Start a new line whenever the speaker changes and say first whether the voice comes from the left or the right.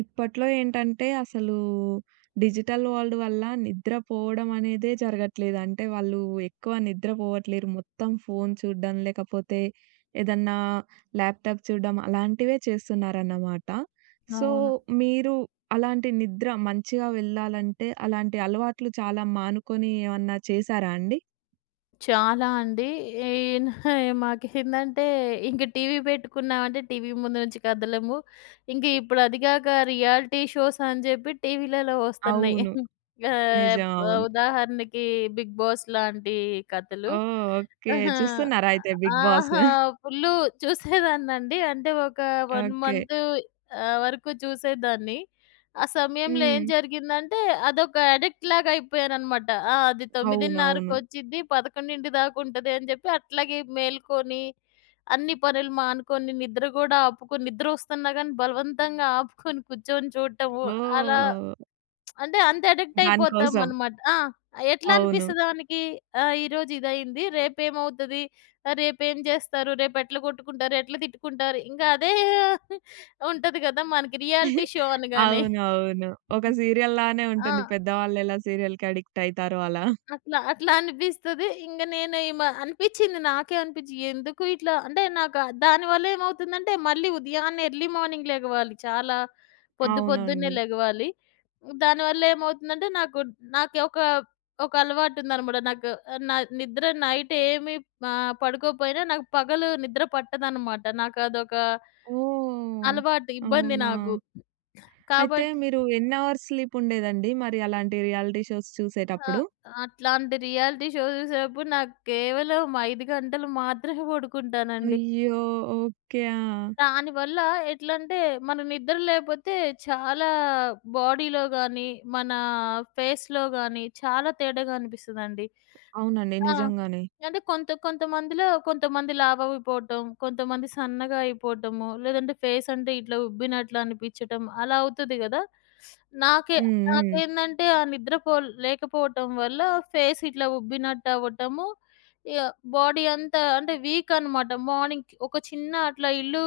right: ఇప్పట్లో ఏంటంటే అసలు డిజిటల్ వరల్డ్ వల్ల నిద్రపోవడం అనేదే జరగట్లేదు. అంటే వాళ్ళు ఎక్కువ నిద్రపోవట్లేరు. మొత్తం ఫోను చూడ్డం, లేకపోతే ఏదన్నా ల్యాప్‌టాప్ చూడ్డం అలాంటివే చేస్తున్నారన్నమాట. సో,
left: అవును.
right: మీరు అలాంటి నిద్ర మంచిగా వెళ్ళాలంటే అలాంటి అలవాట్లు చాలా మానుకొని ఏమన్నా చేశారా అండి?
left: చాలా అండి. ఈ మాకేందంటే ఇంక టీవీ పెట్టుకున్నామంటే టీవీ ముందు నుంచి కదలము. ఇంక ఇప్పుడు అది గాక రియాలిటీ షోస్ అని జెప్పి టీవీలలో వస్తున్నాయి.
right: అవును.
left: ఆహ్,
right: నిజం. అవును.
left: ఉదాహరణకి 'బిగ్ బాస్' లాంటి కథలు.
right: ఓహ్, ఓకే.
left: ఆహా!
right: చూస్తున్నారా అయితే 'బిగ్ బాస్'?
left: ఆహా! ఫుల్లు చూసేదాన్నండి. అంటే ఒక 1
right: ఓకే.
left: మంత్ వరకు చూసేదాన్ని. ఆ సమయంలో
right: హ్మ్.
left: ఏం జరిగిందంటే అదొక అడిక్ట్ లాగా అయిపోయాననమాట. ఆ! అది
right: అవునవును.
left: 9:30కొచ్చిద్ది, 11 దాకా ఉంటది అని జెప్పి అట్లాగే మేలుకొని, అన్ని పనులు మానుకొని, నిద్ర గూడా ఆపుకొని నిద్రొస్తున్నా గానీ బలవంతంగా ఆపుకొని కూర్చొని చూడటము. అలా
right: ఓహ్,
left: అంటే అంత అడిక్ట్
right: దాని కోసం.
left: అయిపోతామనమాట. ఆ! ఎట్లా
right: అవును.
left: అనిపిస్తది మనకి? ఆ! ఈరోజు ఇదయింది, రేపేమవుతది? రేపేం జేస్తారు? రేపెట్లా కొట్టుకుంటారు? ఎట్లా తిట్టుకుంటారు? ఇంకా అదే ఉంటది గదా, మనకి రియాలిటీ షో అనగానే.
right: అవునవును. ఒక సీరియల్‌లానే
left: ఆ!
right: ఉంటుంది. పెద్దవాళ్ళెలా సీరియల్‌కి అడిక్ట్ అయితారో అలా.
left: అట్లా అట్లా అనిపిస్తది. ఇంగ నేను అనిపిచ్చింది నాకే అనిపిచ్చి ఎందుకు ఇట్లా అంటే నాకు దానివల్ల ఏమవుతుందంటే మళ్ళీ ఉదయాన్నే ఎర్లీ మార్నింగ్ లెగవాలి. చాలా పొద్దు పొద్దున్నే
right: అవునండి.
left: లెగవాలి. దానివల్ల ఏమవుతుందంటే నాకు నాకు ఒక ఒక అలవాటుందనమాట. నాకు నా నిద్ర నైట్ పడుకోపోయినా నాకు పగలు నిద్ర పట్టదనమాట. నాకు అదొక
right: ఓహ్,
left: అలవాటు, ఇబ్బంది
right: అవునా?
left: నాకు.
right: అయితే
left: కాబట్
right: మీరు ఎన్ని అవర్స్ స్లీప్ ఉండేదండి? మరి అలాంటి రియాలిటీ షోస్
left: ఆ!
right: చూసేటప్పుడు?
left: అట్లాంటి రియాలిటీ షో చూసేటప్పుడు నాకు కేవలం 5 గంటలు మాత్రమే పడుకుంటానండి.
right: అయ్యో, ఓకే. ఆ,
left: దానివల్ల ఎట్లంటే, మన నిద్ర లేపోతే చాలా బాడీలో గానీ, మన ఫేస్‌లో గానీ చాలా తేడాగా అనిపిస్తదండి.
right: అవునండి.
left: ఆ!
right: నిజంగానే.
left: అంటే కొంతమందిలో కొంతమంది లావైపోవటం, కొంతమంది సన్నగా అయిపోవటము, లేదంటే ఫేస్ అంటే ఇట్లా ఉబ్బినట్లు అనిపించటం అలా అవుతది గదా. నాకే
right: హ్మ్. హ్మ్.
left: నాకేందంటే ఆ నిద్రపో లేకపోవటం వల్ల ఫేస్ ఇట్లా ఉబ్బినట్టు అవ్వటము, ఇగ బాడీ అంతా అంటే వీక్ అనమాట. మార్నింగ్ ఒక చిన్న అట్లా ఇల్లు,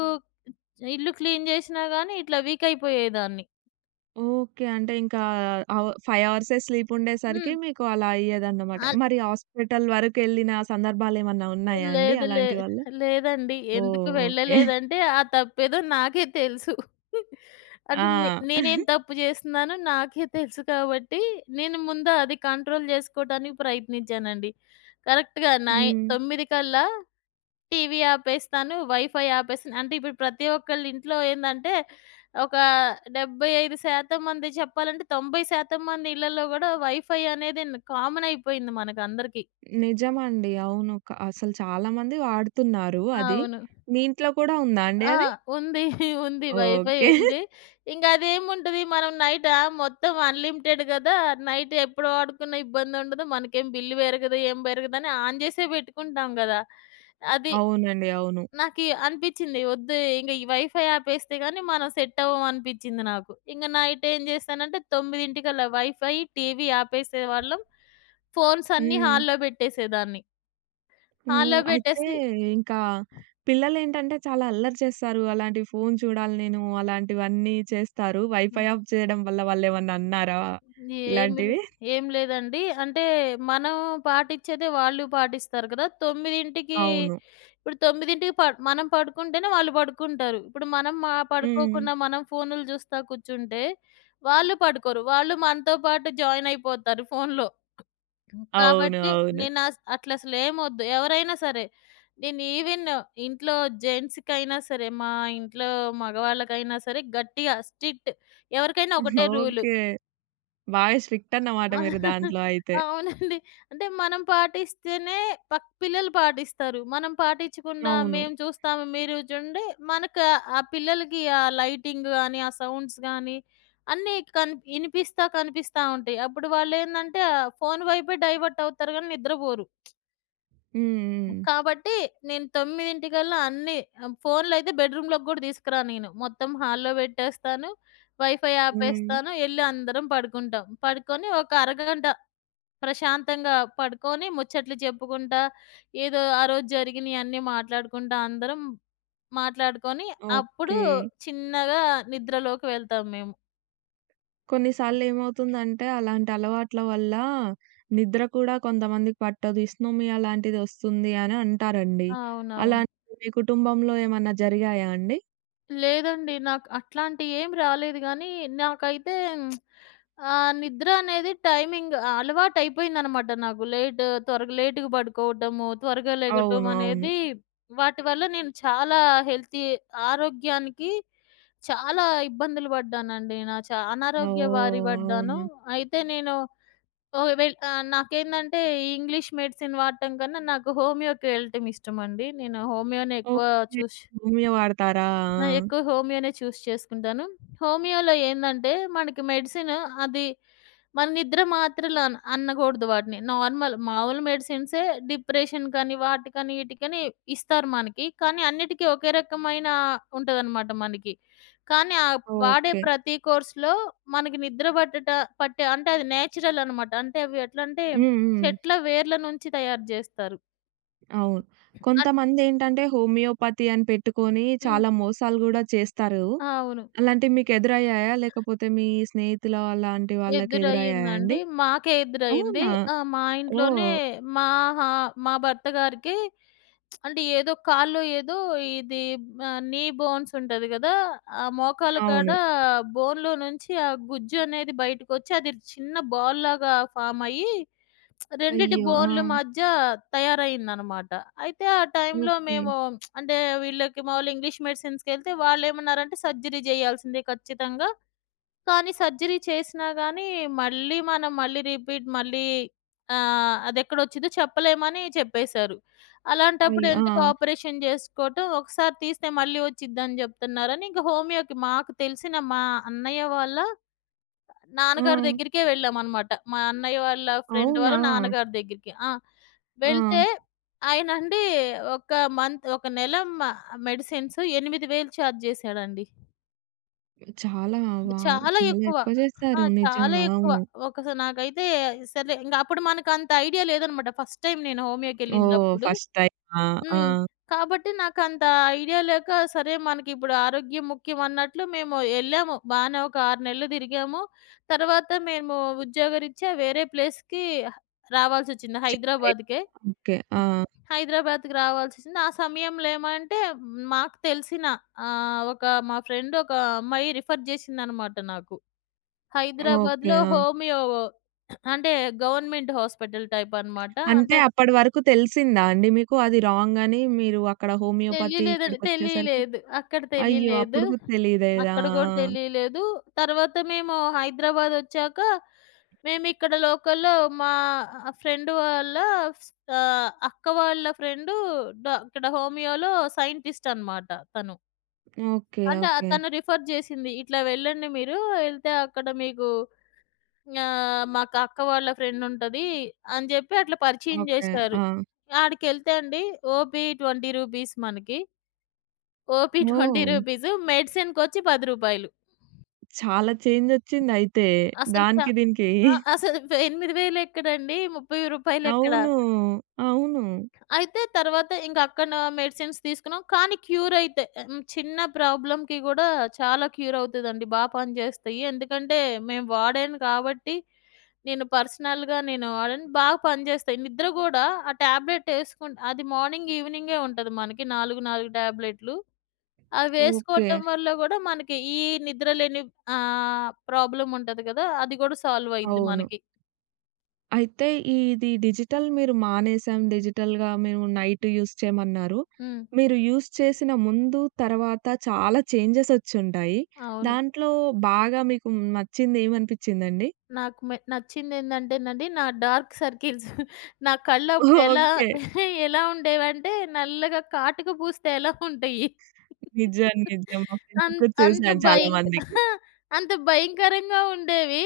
left: ఇల్లు క్లీన్ చేసినా గానీ ఇట్లా వీక్ అయిపోయేదాన్ని.
right: ఓకే. అంటే ఇంకా 5 అవర్సే స్లీప్ ఉండేసరికి
left: హ్మ్.
right: మీకు అలా అయ్యేదన్నమాట. మరి హాస్పిటల్ వరకెళ్ళిన సందర్భాలేమన్నా ఉన్నాయా అండి
left: లేదు. లే
right: అలాంటి వల్ల?
left: లేదండి. ఎందుకు
right: ఓహ్, ఓకే.
left: వెళ్ళలేదంటే ఆ తప్పేదో నాకే తెలుసు. అది
right: ఆ.
left: నేనేం తప్పు జేస్తున్నానో నాకే తెలుసు కాబట్టి, నేను ముందు అది కంట్రోల్ జేసుకోవటానికి ప్రయత్నించానండి. కరెక్ట్‌గా
right: హ్మ్.
left: 9 కల్లా టీవీ ఆపేస్తాను. వైఫై ఆపేస్తాను. అంటే ఇప్పుడు ప్రతి ఒక్కళ్ళ ఇంట్లో ఏందంటే, ఒక 75% మంది చెప్పాలంటే 90% మంది ఇళ్లలో గూడా వైఫై అనేది కామన్ అయిపోయింది మనకందరికీ.
right: నిజమండి. అవును. అసలు చాలామంది వాడుతున్నారు అది.
left: అవును.
right: మీ ఇంట్లో కూడా ఉందా అండి
left: ఆ!
right: అది?
left: ఉంది. ఉంది. Wifi
right: okay.
left: ఉంది. ఇంక అదేముంటది మనం నైట్ ఆ! మొత్తం అన్‌లిమిటెడ్ గదా. నైట్ ఎప్పుడు వాడుకున్నా ఇబ్బందుండదు. మనకేం బిల్లు పెరగదు, ఏం పెరగదని ఆన్ చేసే పెట్టుకుంటాం గదా. అది
right: అవునండి. అవును.
left: నాకి అనిపిచ్చింది వద్దు ఇంగ ఈ వైఫై ఆపేస్తే గాని మనం సెట్ అవ్వం అనిపిచ్చింది నాకు. ఇంగ నైట్ ఏం చేశానంటే 9:00కల్లా వైఫై, టీవీ ఆపేసేవాళ్ళం. ఫోన్స్ అన్నీ
right: హ్మ్.
left: హాల్‌లో పెట్టేసేదాన్ని.
right: హ్మ్.
left: హాల్‌లో
right: అయితే
left: పెట్టేసి
right: ఇంకా పిల్లలేంటంటే చాలా అల్లరి చేస్తారు. అలాంటి ఫోను చూడాలి నేను అలాంటివన్నీ చేస్తారు. వైఫై ఆఫ్ చేయడం వల్ల వాళ్ళేమన్నా అన్నారా
left: ఏమి లే
right: ఇలాంటివి?
left: ఏం లేదండి. అంటే మనం పాటిచ్చేదే వాళ్ళు పాటిస్తారు కదా. 9కి
right: అవును.
left: ఇప్పుడు 9కి ప మనం పడుకుంటేనే వాళ్ళు పడుకుంటారు. ఇప్పుడు మనం
right: హ్మ్.
left: పడుకోకుండా మనం ఫోనులు చూస్తా కూర్చుంటే వాళ్ళు పడుకోరు. వాళ్ళు మనతో పాటు జాయిన్ అయిపోతారు ఫోనులో.
right: అవును.
left: కాబట్టి
right: అవును.
left: నేను అట్లా అసలేమొద్దు. ఎవరైనా సరే నేను ఈవెన్ ఇంట్లో జెంట్స్‌కైనా సరే, మా ఇంట్లో మగవాళ్ళకైనా సరే గట్టిగా స్ట్రిక్ట్ ఎవరికైనా ఒకటే రూలు.
right: ఓకే. బాగా స్ట్రిక్ట్ అన్నమాట మీరు
left: ఆ!
right: దాంట్లో అయితే.
left: అవునండి. అంటే మనం పాటిస్తేనే పిల్లలు పాటిస్తారు. మనం పాటించకుండా
right: అవును.
left: మేము చూస్తాము మీరు చూడండి మనకు ఆ పిల్లలకి ఆ లైటింగ్ గాని, ఆ సౌండ్స్ గాని అన్నీ కనిపిస్తా ఉంటాయి. అప్పుడు వాళ్ళేందంటే ఆ ఫోను వైపే డైవర్ట్ అవుతారు గానీ నిద్రపోరు.
right: హ్మ్. హ్మ్.
left: కాబట్టి నేను 9:00కల్లా అన్నీ ఫోన్‌లయితే బెడ్‌రూమ్‌లోకి గూడా తీసుకురాను నేను. మొత్తం హాల్‌లో పెట్టేస్తాను. వైఫై
right: హ్మ్.
left: ఆపేస్తాను. ఎళ్లి అందరం పడుకుంటాం. పడుకొని ఒక అరగంట ప్రశాంతంగా పడుకొని ముచ్చట్లు చెప్పుకుంటా, ఏదో ఆ రోజు జరిగినియన్నీ మాట్లాడుకుంటా అందరం మాట్లాడుకొని, అప్పుడు
right: ఓకే.
left: చిన్నగా నిద్రలోకి వెళ్తాం మేము.
right: కొన్నిసార్లేమవుతుందంటే, అలాంటి అలవాట్ల వల్ల నిద్ర కూడా కొంతమందికి పట్టదు. ఇస్నోమియా లాంటిదొస్తుంది అని అంటారండి.
left: అవునవును.
right: అలాంటివి మీ కుటుంబంలో ఏమన్నా జరిగాయా అండి?
left: లేదండి. నాకు అట్లాంటియి ఏం రాలేదు గానీ, నాకైతే నిద్ర అనేది టైమింగ్ అలవాటయిపోయిందనమాట నాకు. త్వరగా లేట్‌గా పడుకోవటము, త్వరగా లెగటం
right: అవును. అవును.
left: అనేది వాటి వల్ల నేను చాలా హెల్తీ ఆరోగ్యానికి చాలా ఇబ్బందులు పడ్డానండి. నా చా అనారోగ్య బారి
right: ఓహ్,
left: పడ్డాను.
right: అవునా?
left: అయితే నేను ఓహ్, వెల్ నాకేందంటే ఈ ఇంగ్లీష్ మెడిసిన్ వాడటం కన్నా నాకు హోమియోకి వెళ్ళటం ఇష్టమండి. నేను హోమియోనే ఎక్కువ
right: ఓకే.
left: చూస్
right: హోమియో వాడతారా?
left: ఆ! ఎక్కువ హోమియోనే చేసుకుంటాను. హోమియోలో ఏందంటే, మనకి మెడిసిన్ అది మన నిద్ర మాత్రలు అనకూడదు వాటిని. మామూలు మెడిసిన్సే డిప్రెషన్‌కని, వాటికని, ఈటికని ఇస్తారు మనకి. కానీ అన్నిటికీ ఒకే రకమైన ఉంటదనమాట మనకి. కానీ ఆ
right: ఆ,
left: వాడే
right: ఓకే.
left: ప్రతి కోర్స్‌లో మనకి నిద్ర పట్టట పట్టే అంటే అది నేచురల్ అనమాట. అంటే అవి ఎట్లంటే
right: హ్మ్. హ్మ్.
left: చెట్ల వేర్ల నుంచి తయారు జేస్తారు.
right: అవును.
left: అట్
right: కొంతమందేంటంటే, హోమియోపతి అని పెట్టుకొని
left: హ్మ్.
right: చాలా మోసాలు గూడా చేస్తారు.
left: ఆ! అవును.
right: అలాంటివి మీకెదురయ్యాయా? లేకపోతే మీ స్నేహితుల అలాంటి వాళ్ళకెదురయ్యాయా
left: ఎదురయిందండి.
right: అండి?
left: మాకే ఎదురయింది.
right: అవునా!
left: మా
right: ఓహ్,
left: ఇంట్లోనే మా హా మా భర్త గారికి అంటే ఏదో కాల్లో ఏదో ఇది నీ బోన్స్ ఉంటది గదా. ఆ మోకాళ్ళ కాడ
right: అవును.
left: బోన్‌లో నుంచి ఆ గుజ్జు అనేది బయటకొచ్చి అది చిన్న బాల్ లాగా ఫామ్ అయ్యి, రెండిటి
right: అయ్యో, ఆ,
left: బోన్‌ల మధ్య తయారయిందనమాట. అయితే ఆ టైంలో
right: ఓకే.
left: మేము అంటే వీళ్ళకి మామూలు ఇంగ్లీష్ మెడిసిన్స్‌కెళ్తే వాళ్ళేమన్నారంటే సర్జరీ జేయాల్సిందే ఖచ్చితంగా. కానీ సర్జరీ చేసినా గానీ, మళ్ళీ మనం మళ్ళీ రిపీట్ మళ్ళీ అదెక్కడొచ్చిందో చెప్పలేమని చెప్పేశారు.
right: అయ్,
left: అలాంటప్పుడు
right: ఆ,
left: ఎందుకు ఆపరేషన్ జేసుకోవటం, ఒకసారి తీస్తే మళ్ళీ వచ్చిద్దని జెప్తున్నారని, ఇంక హోమియోకి మాకు తెలిసిన మా అన్నయ్య వాళ్ళ
right: ఆ,
left: నాన్నగారి దగ్గరికే వెళ్ళామనమాట. మా అన్నయ్య వాళ్ళ ఫ్రెండ్
right: అవునా?
left: వాళ్ళ నాన్నగారి దగ్గరికి. ఆ!
right: ఆ,
left: వెళ్తే ఆయనండి ఒక ఒక నెల మెడిసిన్స్ 8000 చార్జ్ జేశాడండి.
right: చాలా వావ్,
left: చాలా
right: చాలా
left: ఎక్కువ.
right: ఎక్కువ
left: ఆ!
right: చేస్తారు
left: చాలా
right: నిజంగా.
left: ఎక్కువ.
right: అవును.
left: నాకైతే సర్లే ఇంక అప్పుడు మనకంత ఐడియా లేదనమాట. ఫస్ట్ టైమ్ నేను
right: ఓహ్,
left: హోమియోకెళ్ళినప్పుడు.
right: ఫస్ట్ టైమా? ఆ,
left: హ్మ్. కాబట్టి నాకంత ఐడియా లేక సరే మనకిప్పుడు ఆరోగ్యం ముఖ్యం అన్నట్లు మేము ఎళ్ళాము. బానే ఒక 6 నెలలు తిరిగాము. తర్వాత మేము ఉద్యోగరీత్యా వేరే ప్లేస్‌కి రావాల్సొచ్చింది.
right: చెక్ అయి
left: హైదరాబాద్‌కే.
right: ఓకే. ఆ,
left: హైదరాబాద్‌కి రావాల్సొచ్చింది. ఆ సమయంలో ఏమంటే మాకు తెలిసిన ఆహ్, ఒక మా ఫ్రెండ్ ఒక అమ్మాయి రిఫర్ చేసిందనమాట నాకు.
right: ఓకే.
left: హైదరాబాద్‌లో
right: ఆ,
left: హోమియో అంటే గవర్నమెంట్ హాస్పిటల్ టైప్ అన్నమాట.
right: అంటే
left: అంటే
right: అప్పటి వరకు తెలిసిందా అండి మీకు అది రాంగ్ అని? మీరు అక్కడ హోమియోపతి
left: తెలియలేదండి.
right: ఇక్కడికొచ్చేసరికి
left: తెలియలేదు. అక్కడ
right: అయ్యో,
left: తెలియలేదు.
right: అప్పుడు కూడా తెలీదేదా?
left: అక్కడ కూడా
right: ఆ,
left: తెలియలేదు. తర్వాత మేము హైదరాబాద్ ఒచ్చాక మేము ఇక్కడ లోకల్‌లో మా ఫ్రెండ్ వాళ్ళ అక్క వాళ్ళ ఫ్రెండ్ ఇక్కడ హోమియోలో సైంటిస్ట్ అన్నమాట తను.
right: ఓకే.
left: అంటే ఆ
right: ఓకే.
left: తను రిఫర్ చేసింది. ఇట్లా వెళ్ళండి మీరు. ఎళ్తే అక్కడ మీకు మాకు అక్క వాళ్ళ ఫ్రెండుంటది అని జెప్పి అట్లా పరిచయం
right: ఓకే.
left: జేశారు.
right: ఆ,
left: ఆడికెళ్తే అండి ఓపీ 20 రూపీస్ మనకి. ఓపీ 20
right: ఓహ్,
left: రూపీస్ మెడిసిన్‌కొచ్చి రూ. 10.
right: చాలా చేంజొచ్చిందయితే.
left: అసలు చ
right: దానికి దీనికి.
left: ఆ! అసలు 8000 ఎక్కడండి? రూ. 30 ఎక్కడ?
right: అవును. అవును.
left: అయితే తర్వాత ఇంక అక్కడ మెడిసిన్స్ తీసుకున్నాం. కానీ క్యూరయితే హ్మ్. చిన్న ప్రాబ్లమ్‌కి గూడా చాలా క్యూరవుతదండి. బా పనిజేస్తాయి. ఎందుకంటే మేము వాడాను కాబట్టి, నేను పర్సనల్‌గా నేను వాడాను. బాగా పనిజేస్తాయి. నిద్ర గూడా ఆ టాబ్లెట్ యేసుకుం అది మార్నింగ్, ఈవినింగే ఉంటది మనకి 4, 4 టాబ్లెట్లు. అవి
right: ఓకే.
left: వేసుకోవటం వల్ల గూడా మనకి ఈ నిద్ర లేని ప్రాబ్లమ్ ఉంటది గదా. అది గూడా సాల్వయిద్ది
right: అవును.
left: మనకి.
right: అయితే ఇది డిజిటల్ మీరు మానేసాం, డిజిటల్‌గా మేము నైట్ యూజ్ చేయమన్నారు.
left: హ్మ్.
right: మీరు యూజ్ చేసిన ముందు, తర్వాత చాలా చేంజెసొచ్చుంటాయి.
left: అవును.
right: దాంట్లో బాగా మీకు నచ్చిందేమనిపిచ్చిందండి?
left: నాకు నచ్చిందేందంటేనండి, నా డార్క్ సర్కిల్స్. నా కళ్ళు అప్పుడెలా
right: ఓకే.
left: ఎలా ఎలా ఉండేవంటే నల్లగా కాటుక పూస్తే ఎలా ఉంటాయి.
right: నిజం. నిజం. మా ఫ్రెండ్స్‌కి
left: అన్
right: కూడా
left: అంత
right: చూసాను చాలా
left: భయంక
right: మందికి.
left: అంత భయంకరంగా ఉండేవి.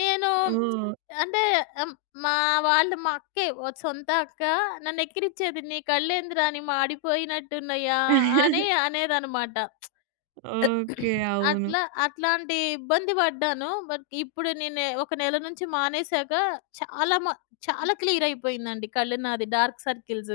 left: నేను
right: హ్మ్.
left: అంటే ఆహ్, మా వాళ్ళు మా అక్కే ఓ సొంత అక్క నన్ను ఎక్కిరించేది. "నీ కళ్ళేందిరా! నీ మాడిపోయినట్టున్నయ్యా" అని అనేదనమాట.
right: ఓకే. అవును.
left: అట్లా అట్లాంటి ఇబ్బంది పడ్డాను. బట్ ఇప్పుడు నేనే ఒక నెల నుంచి మానేసాక చాలా మ చాలా క్లియర్ అయిపోయిందండి కళ్ళు నాది. డార్క్ సర్కిల్స్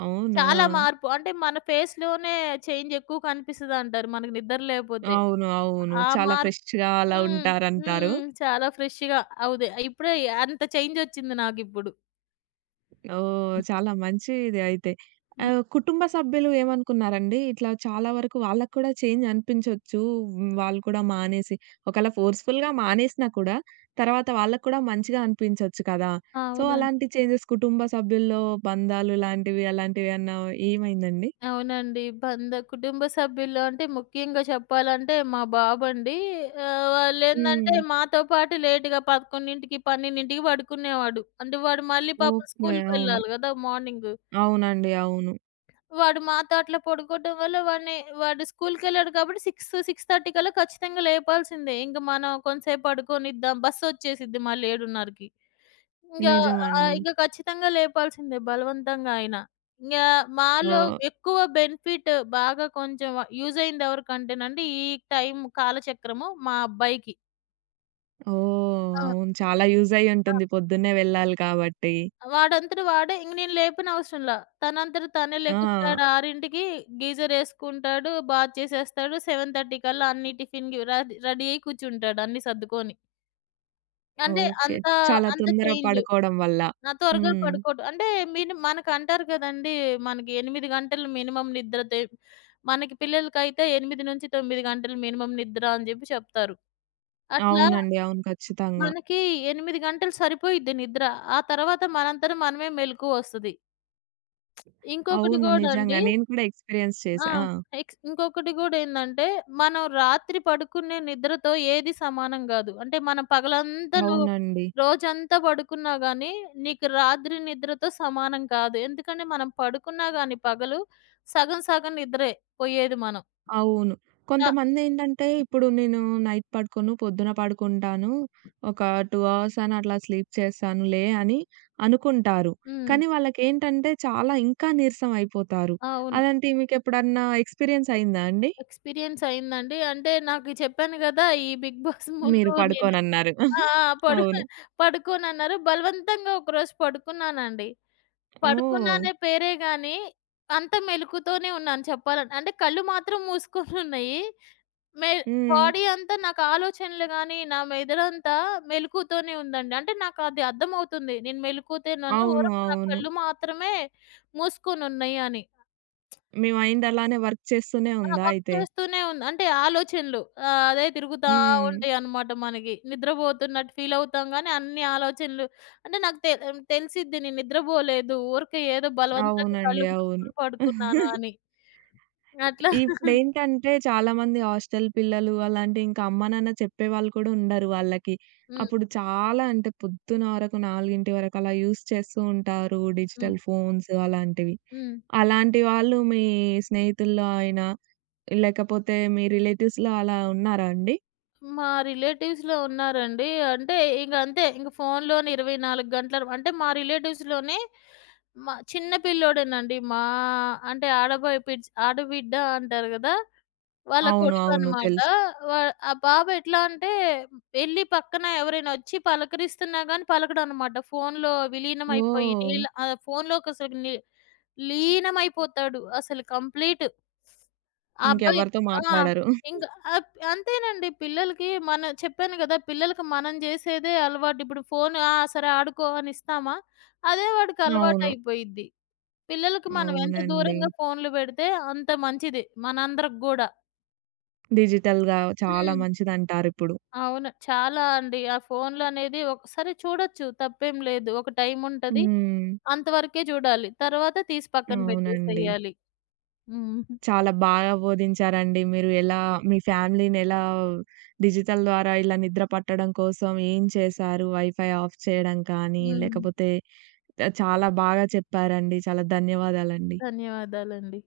right: అవునా!
left: చాలా మార్పు. అంటే మన ఫేస్‌లోనే చేంజ్ ఎక్కువ కనిపిస్తదంటారు మనకు నిద్ర లేకపోతే.
right: అవును. అవును.
left: ఆ
right: చాలా
left: మార్
right: ఫ్రెష్‌గా అలా
left: హ్మ్.
right: ఉంటారంటారు.
left: హ్మ్. చాలా ఫ్రెష్‌గా అవుదే ఇప్పుడే అంత చేంజ్ వచ్చింది నాకిప్పుడు.
right: ఓహ్, చాలా మంచిది అయితే.
left: హ్మ్.
right: ఆహ్, కుటుంబ సభ్యులు ఏమనుకున్నారండి? ఇట్లా చాలా వరకు వాళ్ళకి కూడా చేంజ్ అనిపించొచ్చు. హ్మ్. వాళ్ళు కూడా మానేసి ఒకవేళ ఫోర్స్‌ఫుల్‌గా మానేసినా కూడా తర్వాత వాళ్ళకి కూడా మంచిగా అనిపించొచ్చు కదా! సో,
left: అవునండి.
right: అలాంటి చేంజెస్ కుటుంబ సభ్యుల్లో బంధాలు లాంటివి అలాంటివేమన్నా ఏమైందండి?
left: అవునండి. కుటుంబ సభ్యుల్లో అంటే ముఖ్యంగా చెప్పాలంటే మా బాబండి.
right: హ్మ్.
left: వాళ్ళేందంటే మాతో పాటు లేట్‌గా 11:00, 12:00కి పడుకునేవాడు. అంటే వాడు మళ్ళీ పాపం
right: ఓకే. అవును.
left: స్కూలుకెళ్ళాలి గదా. మార్నింగు.
right: అవునండి. అవును.
left: వాడు మాతో అట్లా పడుకోవటం వల్ల వాడిని వాడు స్కూలుకెళ్ళాడు కాబట్టి 6, 6:30 కల్లా ఖచ్చితంగా లేపాల్సిందే. ఇంక మనం కొంతసేపు పడుకోనిద్దాం బస్సొచ్చేసిద్ది మళ్ళీ 7:30కి. ఇంగా
right: నిజమండి.
left: ఇంక ఖచ్చితంగా లేపాల్సిందే బలవంతంగా అయినా. ఇంగా మాలో
right: ఓహ్,
left: ఎక్కువ బెనిఫిట్ బాగా కొంచెం యూజ్ అయింది ఎవరికంటేనండి, ఈ టైం కాలచక్రము మా అబ్బాయికి.
right: ఓహ్,
left: ఆ!
right: అవును. చాలా యూజ్
left: ఆ!
right: అయ్యుంటుంది పొద్దున్నే వెళ్ళాలి కాబట్టి.
left: వాడంతట వాడే ఇంక నేను లేపనవసరంలా. తనంతట తనే
right: ఆ,
left: లెగుస్తాడు 6కి గీజర్ యేసుకుంటాడు, బాత్ చేసేస్తాడు. 7:30 కల్లా అన్ని టిఫిన్‌కి రెడీ రెడీ అయ్యి కూర్చుంటాడు అన్ని సర్దుకొని. అంటే
right: ఓకే.
left: అంత,
right: చాలా
left: అంత
right: తొందర
left: చేంజ్.
right: పడుకోవడం వల్ల.
left: ఆ! త్వరగా
right: హ్మ్.
left: పడుకోవడం. అంటే మనకంటారు కదండీ. మనకి 8 గంటలు మినిమం నిద్ర తె మనకి పిల్లలకైతే 8, 9 గంటలు మినిమం నిద్ర అని జెప్పి చెప్తారు. అట్లా
right: అవునండి. అవును. ఖచ్చితంగా.
left: మనకి 8 గంటలు సరిపోయిద్ది నిద్ర. ఆ తర్వాత మనంతట మనమే మెలుకువొస్తది. ఇంకొకటి
right: అవును.
left: గూడా
right: నిజంగా.
left: అండి
right: నేను కూడా ఎక్స్‌పీరియన్స్
left: ఆ!
right: చేశా. ఆ,
left: ఇంకొకటి గూడేందంటే, మనం రాత్రి పడుకునే నిద్రతో ఏది సమానం గాదు. అంటే మనం పగలంతా నువ్వు
right: అవునండి.
left: రోజంతా పడుకున్నా గానీ, నీకు రాత్రి నిద్రతో సమానం కాదు. ఎందుకంటే మనం పడుకున్నా గానీ పగలు సగం సగం నిద్రే పోయేది మనం.
right: అవును.
left: క
right: కొంతమందేంటంటే ఇప్పుడు నేను నైట్ పడుకోను, పొద్దున పడుకుంటాను. ఒక 2 అవర్స్ అని అట్లా స్లీప్ చేస్తానులే అని అనుకుంటారు.
left: హ్మ్.
right: కానీ వాళ్ళకేంటంటే చాలా ఇంకా నీరసం అయిపోతారు.
left: అవును.
right: అలాంటివి మీకెప్పుడన్నా ఎక్స్‌పీరియన్స్ అయిందా అండి?
left: ఎక్స్‌పీరియన్స్ అయిందండి. అంటే నాకు చెప్పాను గదా. ఈ 'బిగ్ బాస్'
right: మీరు
left: ముందు నేను
right: పడుకోనన్నారు.
left: ఆ! ఆ!
right: అవును.
left: పడుకోనన్నారు. బలవంతంగా ఒకరోజు పడుకున్నానండి.
right: ఓహ్.
left: పడుకున్నానే పేరే గానీ, అంతా మెలుకువతోనే ఉన్నాను చెప్పాలంటే. అంటే కళ్ళు మాత్రం మూసుకొనున్నాయి. మె
right: హ్మ్.
left: బాడీ అంతా నాకు ఆలోచనలు గానీ, నా మెదడంతా మెలుకువతోనే ఉందండి. అంటే నాకది అర్థమవుతుంది. నేను మెలుకువతోనే ఉన్నాను.
right: అవును.
left: ఊరక నా
right: అవును.
left: కళ్ళు మాత్రమే మూసుకొనున్నయి అని.
right: మీ మైండ్ అలానే వర్క్ చేస్తూనే
left: ఆ!
right: ఉందా
left: వర్క్
right: అయితే?
left: చేస్తూనే ఉన్నా. అంటే ఆలోచనలు. అదే తిరుగుతా
right: హ్మ్.
left: ఉంటాయన్నమాట మనకి. నిద్రపోతున్నట్టు ఫీలవుతాం గానీ, అన్ని ఆలోచనలు అంటే నాకు తెలిసిద్ది నేను నిద్రపోలేదు. ఊరికే ఏదో బలవంతంగా
right: అవునండి.
left: కళ్ళు
right: అవును.
left: మూసుకొని పడుకున్నాను అని. అట్లా
right: ఇప్పుడేంటంటే చాలామంది హాస్టల్ పిల్లలు అలాంటి ఇంకా అమ్మా, నాన్న చెప్పేవాళ్ళు కూడా ఉండరు వాళ్ళకి.
left: హ్మ్.
right: అప్పుడు చాలా అంటే పొద్దున వరకు 4 వరకు అలా యూజ్ చేస్తూ ఉంటారు
left: హ్మ్.
right: డిజిటల్ ఫోన్స్ అలాంటివి.
left: హ్మ్.
right: అలాంటి వాళ్ళు మీ స్నేహితుల్లో అయినా లేకపోతే మీ రిలేటివ్స్‌లో అలా ఉన్నారా అండి?
left: మా రిలేటివ్స్‌లో ఉన్నారండి. అంటే ఇక అంతే ఇంక ఫోనులోనే 24 గంటలు అంటే మా రిలేటివ్స్‌లోనే మా చిన్న పిల్లోడేనండి. మా అంటే ఆడబిడ్డ అంటారు గదా. వాళ్ళ
right: అవును. అవును.
left: కొడుకనమాట.
right: తెలుసు.
left: వా ఆ బాబు ఎట్లా అంటే వెళ్లి పక్కన ఎవరైనా వచ్చి పలకరిస్తున్నా గాని పలకడనమాట.
right: ఓహ్,
left: ఫోనులోకి అసలు లీనమైపోతాడు అసలు కంప్లీట్. ఆ అబ్బాయి
right: ఇంకెవరితో
left: ఆ!
right: మాట్లాడరు.
left: ఇంక అంతేనండి పిల్లలకి మనం చెప్పాను గదా. పిల్లలకి మనం జేసేదే అలవాటు. ఇప్పుడు ఫోను ఆ! సరే ఆడుకో అని ఇస్తామా? అదే వాడికి
right: అవును.
left: అలవాటయిపోయిద్ది. పిల్లలకి మనం ఎంత
right: అవునండి.
left: దూరంగా ఫోనులు బెడితే అంత మంచిది మనందరికి గూడా.
right: డిజిటల్‌గా చాలా
left: హ్మ్.
right: మంచిదంటారిప్పుడు.
left: అవును. చాలా అండి. ఆ ఫోన్‌లనేది ఒకసారి చూడొచ్చు తప్పేం లేదు. ఒక టైముంటది.
right: హ్మ్.
left: హ్మ్. అంతవరకే చూడాలి. తర్వాత తీసి పక్కన
right: అవునండి.
left: పెట్టేసేయాలి. హ్మ్.
right: చాలా బాగా బోధించారండి. మీరు ఎలా మీ ఫ్యామిలీనెలా డిజిటల్ ద్వారా ఇలా నిద్ర పట్టడం కోసం ఏం చేశారు? వైఫై ఆఫ్ చేయడం కానీ,
left: హ్మ్.
right: లేకపోతే చాలా బాగా చెప్పారండి. చాలా ధన్యవాదాలండి.
left: ధన్యవాదాలండి.